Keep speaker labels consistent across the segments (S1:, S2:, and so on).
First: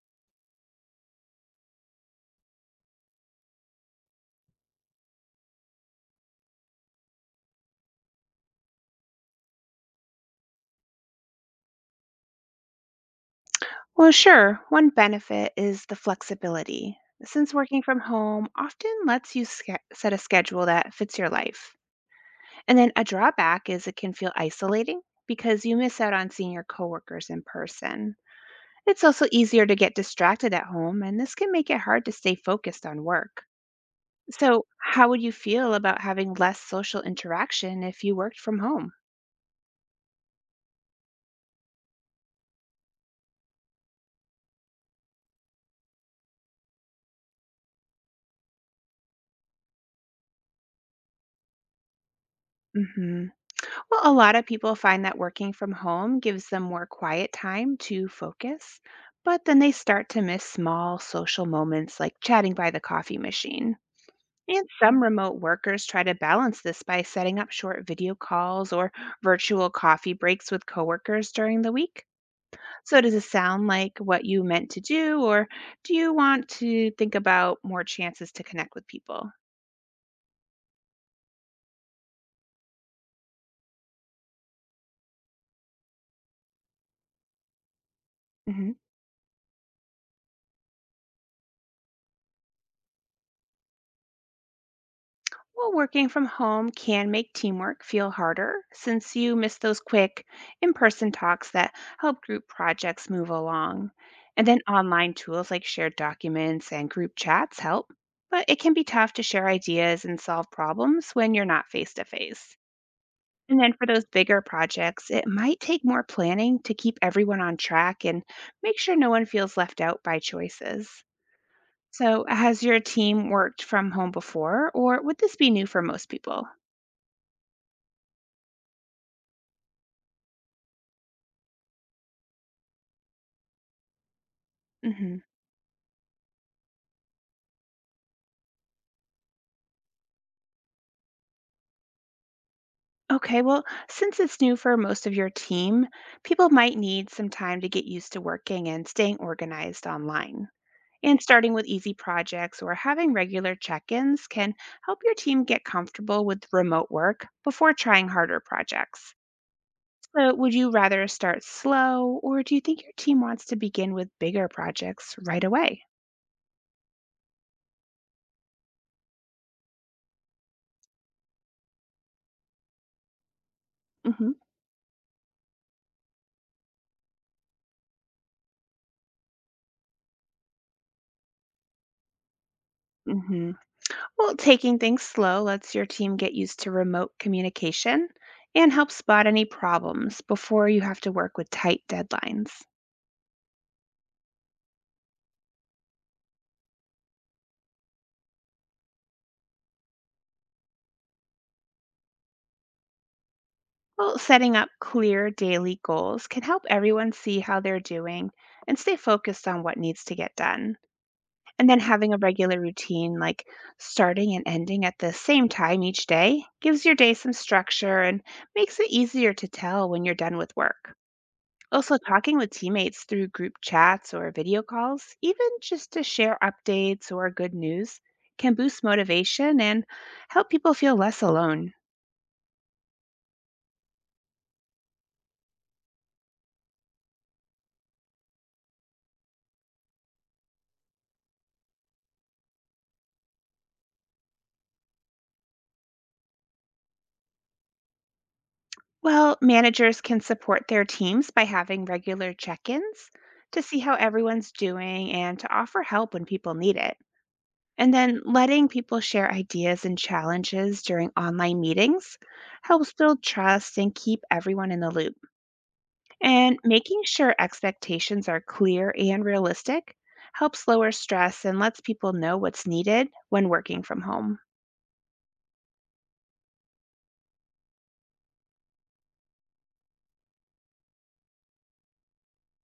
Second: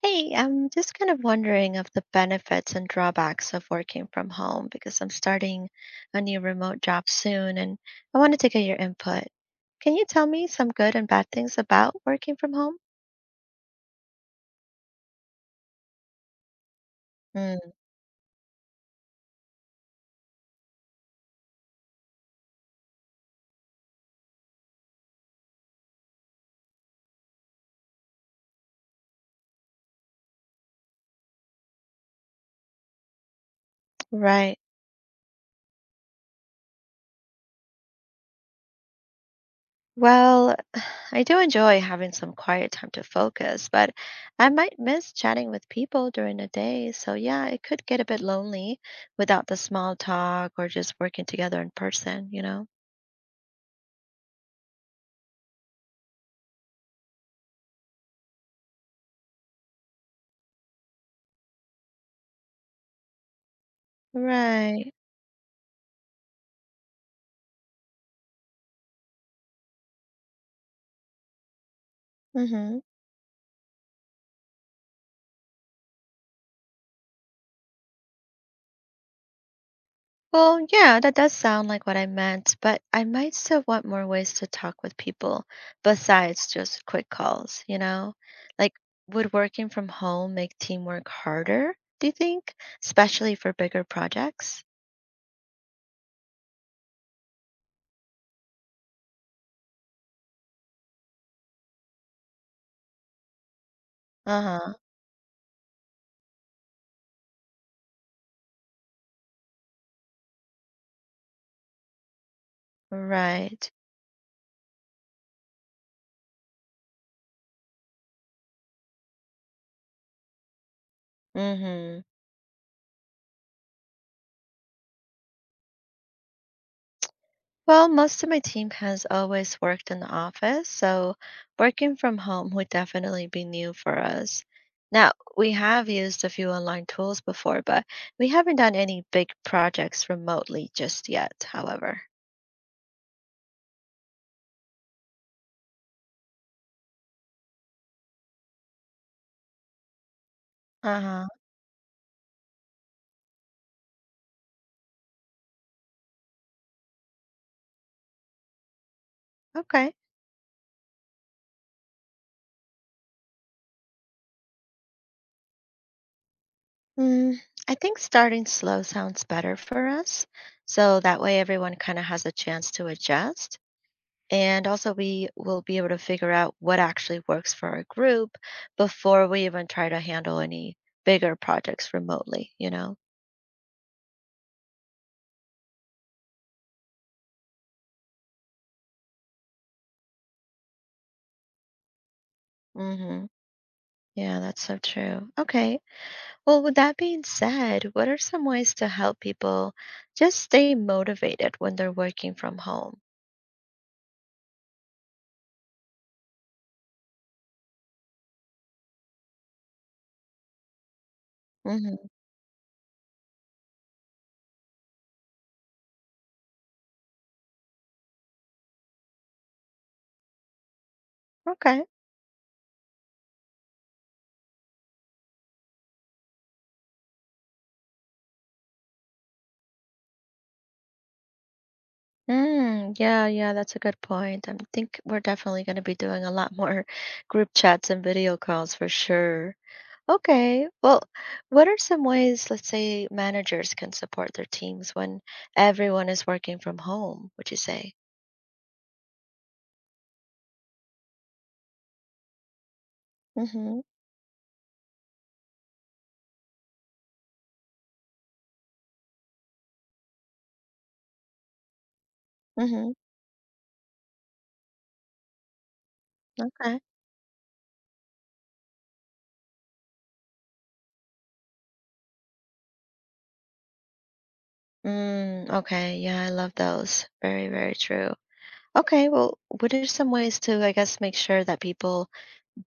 S1: Hey, I'm just kind of wondering of the benefits and drawbacks of working from home because I'm starting a new remote job soon and I wanted to get your input. Can you tell me some good and bad things about working from home?
S2: Well, sure. One benefit is the flexibility. Since
S1: Mm,
S2: working from home often lets you set a schedule that fits your life. And then a drawback is it can feel isolating because you miss out on seeing your coworkers in person. It's also easier to get distracted at home, and this can make it hard to stay focused on work.
S1: right.
S2: So, how would you feel about having less social interaction if you worked from home?
S1: Well, I do enjoy having some quiet time to focus, but I might miss chatting with people during the day. So, yeah, it could get a bit lonely without the small talk or just working together in person,
S2: Mhm. Well, a lot of people find that working from home gives them more quiet time to focus, but then they start to miss small social moments like chatting by the coffee machine. And
S1: Right.
S2: some remote workers try to balance this by setting up short video calls or virtual coffee breaks with coworkers during the week.
S1: Mm-hmm.
S2: So, does it sound like what you meant to do, or do you want to think about more chances to connect with people?
S1: Well, yeah, that does sound like what I meant, but I might still want more ways to talk with people besides just quick calls, Like,
S2: Mhm.
S1: would working from home make teamwork harder, do you think? Especially for bigger projects?
S2: Well, working from home can make teamwork feel harder since you miss those quick in person talks that help group projects move along. And then
S1: Uh-huh.
S2: online tools like shared documents and group chats help, but it can be tough to share ideas and solve problems when you're not face to face. And
S1: Right.
S2: then for those bigger projects, it might take more planning to keep everyone on track and make sure no one feels left out by choices.
S1: Mm-hmm.
S2: So, has your team worked from home before, or would this be new for most people?
S1: Well, most of my team has always worked in the office, so working from home would definitely be new for us. Now,
S2: hmm
S1: we have used a few online tools before, but we haven't done any big projects remotely just yet, however.
S2: Okay, well, since it's new for most of your team, people might need some time to get used to working and staying organized online. And
S1: Uh-huh.
S2: starting with easy projects or having regular check ins can help your team get comfortable with remote work before trying harder projects.
S1: Okay.
S2: So, would you rather start slow, or do you think your team wants to begin with bigger projects right away?
S1: Mm, I think starting slow sounds better for us, so that way everyone kind of has a chance to adjust.
S2: hmm
S1: And also, we will be able to figure out what actually works for our group before we even try to handle any bigger projects remotely,
S2: hmm Well, taking things slow lets your team get used to remote communication and helps spot any problems before you have to work with tight deadlines.
S1: Hmm. Yeah, that's so true. Okay. Well, with that being said, what are some ways to help people just stay motivated when they're working from home?
S2: Well, setting up clear daily goals can help everyone see how they're doing and stay focused on what needs to get done. And then
S1: Hmm.
S2: having a regular routine, like starting and ending at the same time each day, gives your day some structure and makes it easier to tell when you're done with work.
S1: Okay.
S2: Also, talking with teammates through group chats or video calls, even just to share updates or good news, can boost motivation and help people feel less alone.
S1: Mm, yeah, yeah, that's a good point. I think we're definitely going to be doing a lot more group chats and video calls for sure. Okay. Well, what are some ways, let's say, managers can support their teams when everyone is working from home, would you say?
S2: Well, managers can support their teams by having regular check ins to see
S1: Mm-hmm.
S2: how everyone's doing and to offer help when people need it. And then letting people share ideas and challenges during online meetings
S1: Mm-hmm.
S2: helps build trust and keep everyone in the loop. And
S1: Okay.
S2: making sure expectations are clear and realistic helps lower stress and lets people know what's needed when working from home.
S1: Mm, okay. Yeah, I love those. Very, very true. Okay. Well, what are some ways to, I guess, make sure that people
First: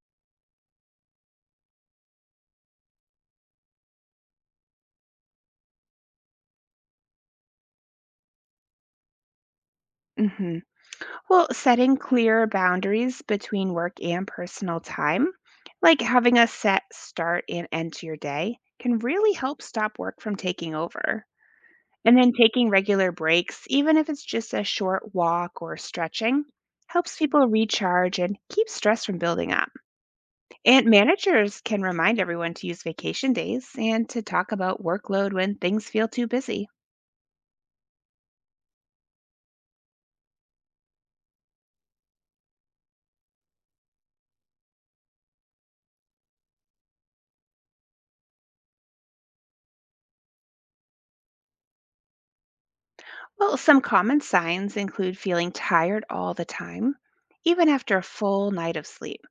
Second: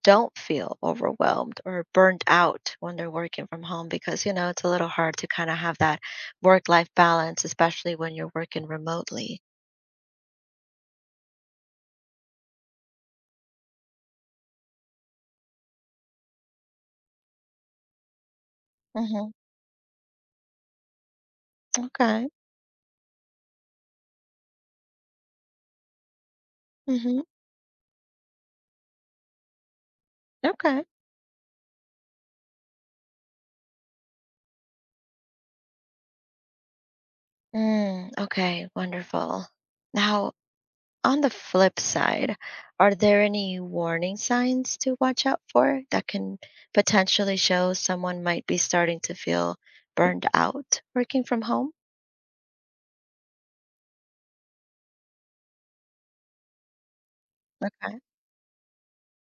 S1: don't feel overwhelmed or burnt out when they're working from home? Because, it's a little hard to kind of have that work-life balance, especially when you're working remotely.
S2: hmm Well, setting clear boundaries between work and personal time, like having a set start and end to your day, can
S1: Mm-hmm.
S2: really help stop work from taking over. And
S1: Okay.
S2: then taking regular breaks, even if it's just a short walk or stretching, helps
S1: Mm-hmm.
S2: people recharge and keep stress from building up.
S1: Okay.
S2: And managers can remind everyone to use vacation days and to talk about workload when things feel too busy.
S1: Mm, okay, wonderful. Now, on the flip side, are there any warning signs to watch out for that can potentially show someone might be starting to feel burned out working from home?
S2: Well, some common signs include feeling tired all the time, even after
S1: Okay.
S2: a full night of sleep.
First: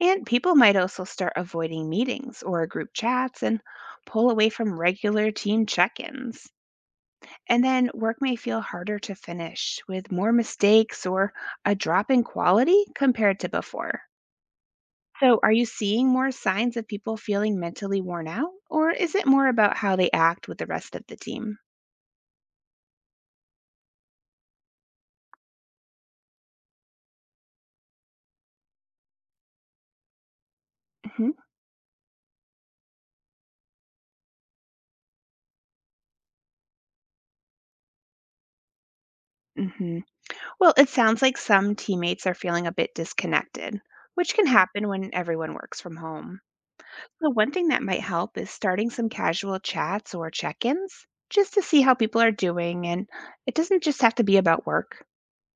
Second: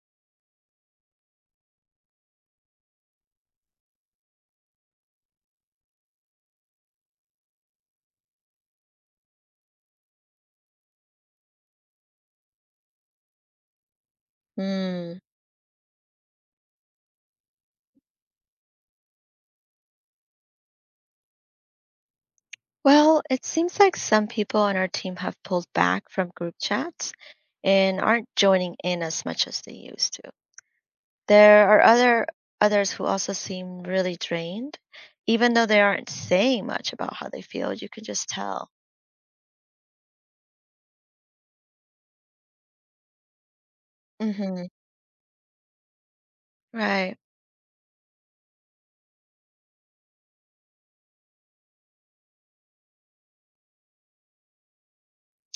S2: And people might also start avoiding meetings or group chats and pull away from regular team check ins. And then work may feel harder to finish with more mistakes or a drop in quality compared to before.
S1: Mm.
S2: So, are you seeing more signs of people feeling mentally worn out, or is it more about how they act with the rest of the team?
S1: Well, it seems like some people on our team have pulled back from group chats and aren't joining in as much as they used to.
S2: hmm
S1: There are others who also seem really drained, even though they aren't saying much about how they feel. You can just tell.
S2: hmm Well, it sounds like some teammates are feeling a bit disconnected, which can
S1: Mm-hmm.
S2: happen when everyone works from home.
S1: Right.
S2: So, one thing that might help is starting some casual chats or check ins just to see how people are doing, and it doesn't just have to be about work.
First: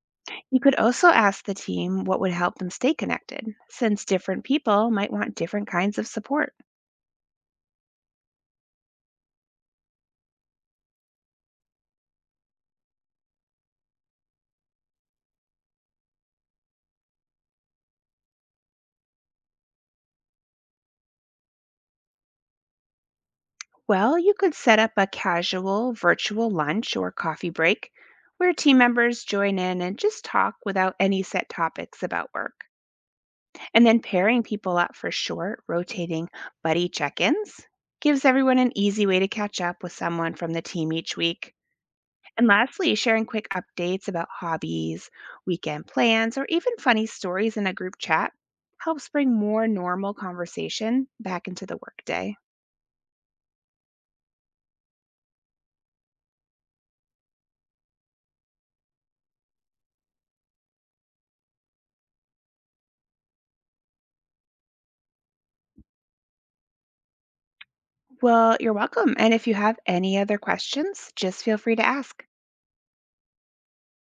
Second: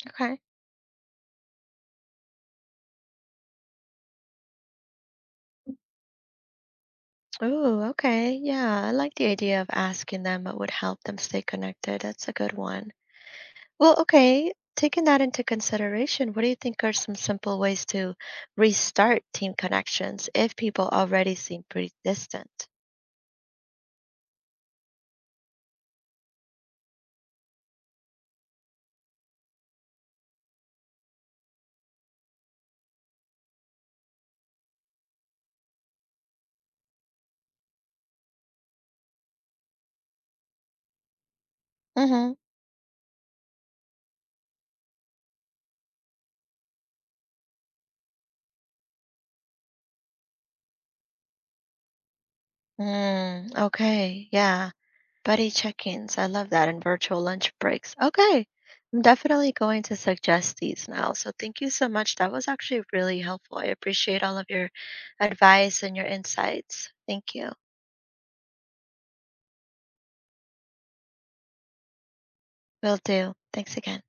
S1: Okay.
S2: You could also ask the team what would help them stay connected, since different people might want different kinds of support.
S1: Ooh, okay. Yeah, I like the idea of asking them what would help them stay connected. That's a good one. Well, okay. Taking that into consideration, what do you think are some simple ways to restart team connections if people already seem pretty distant?
S2: Well, you could set up a casual virtual lunch or coffee break where team members join in and just talk without any set topics about work. And then pairing people up for short, rotating buddy check ins gives everyone an easy way to catch up with someone from the team each week.
S1: Mm-hmm.
S2: And lastly, sharing quick updates about hobbies, weekend plans, or even funny stories in a group chat helps bring more normal conversation back into the workday.
S1: Mm, okay. Yeah. Buddy check-ins. I love that. And virtual lunch breaks. Okay. I'm definitely going to suggest these now. So thank you so much. That was actually really helpful. I appreciate all of your advice and your insights. Thank you.
S2: Well, you're welcome. And if you have any other questions, just feel free to ask.
S1: Will do. Thanks again.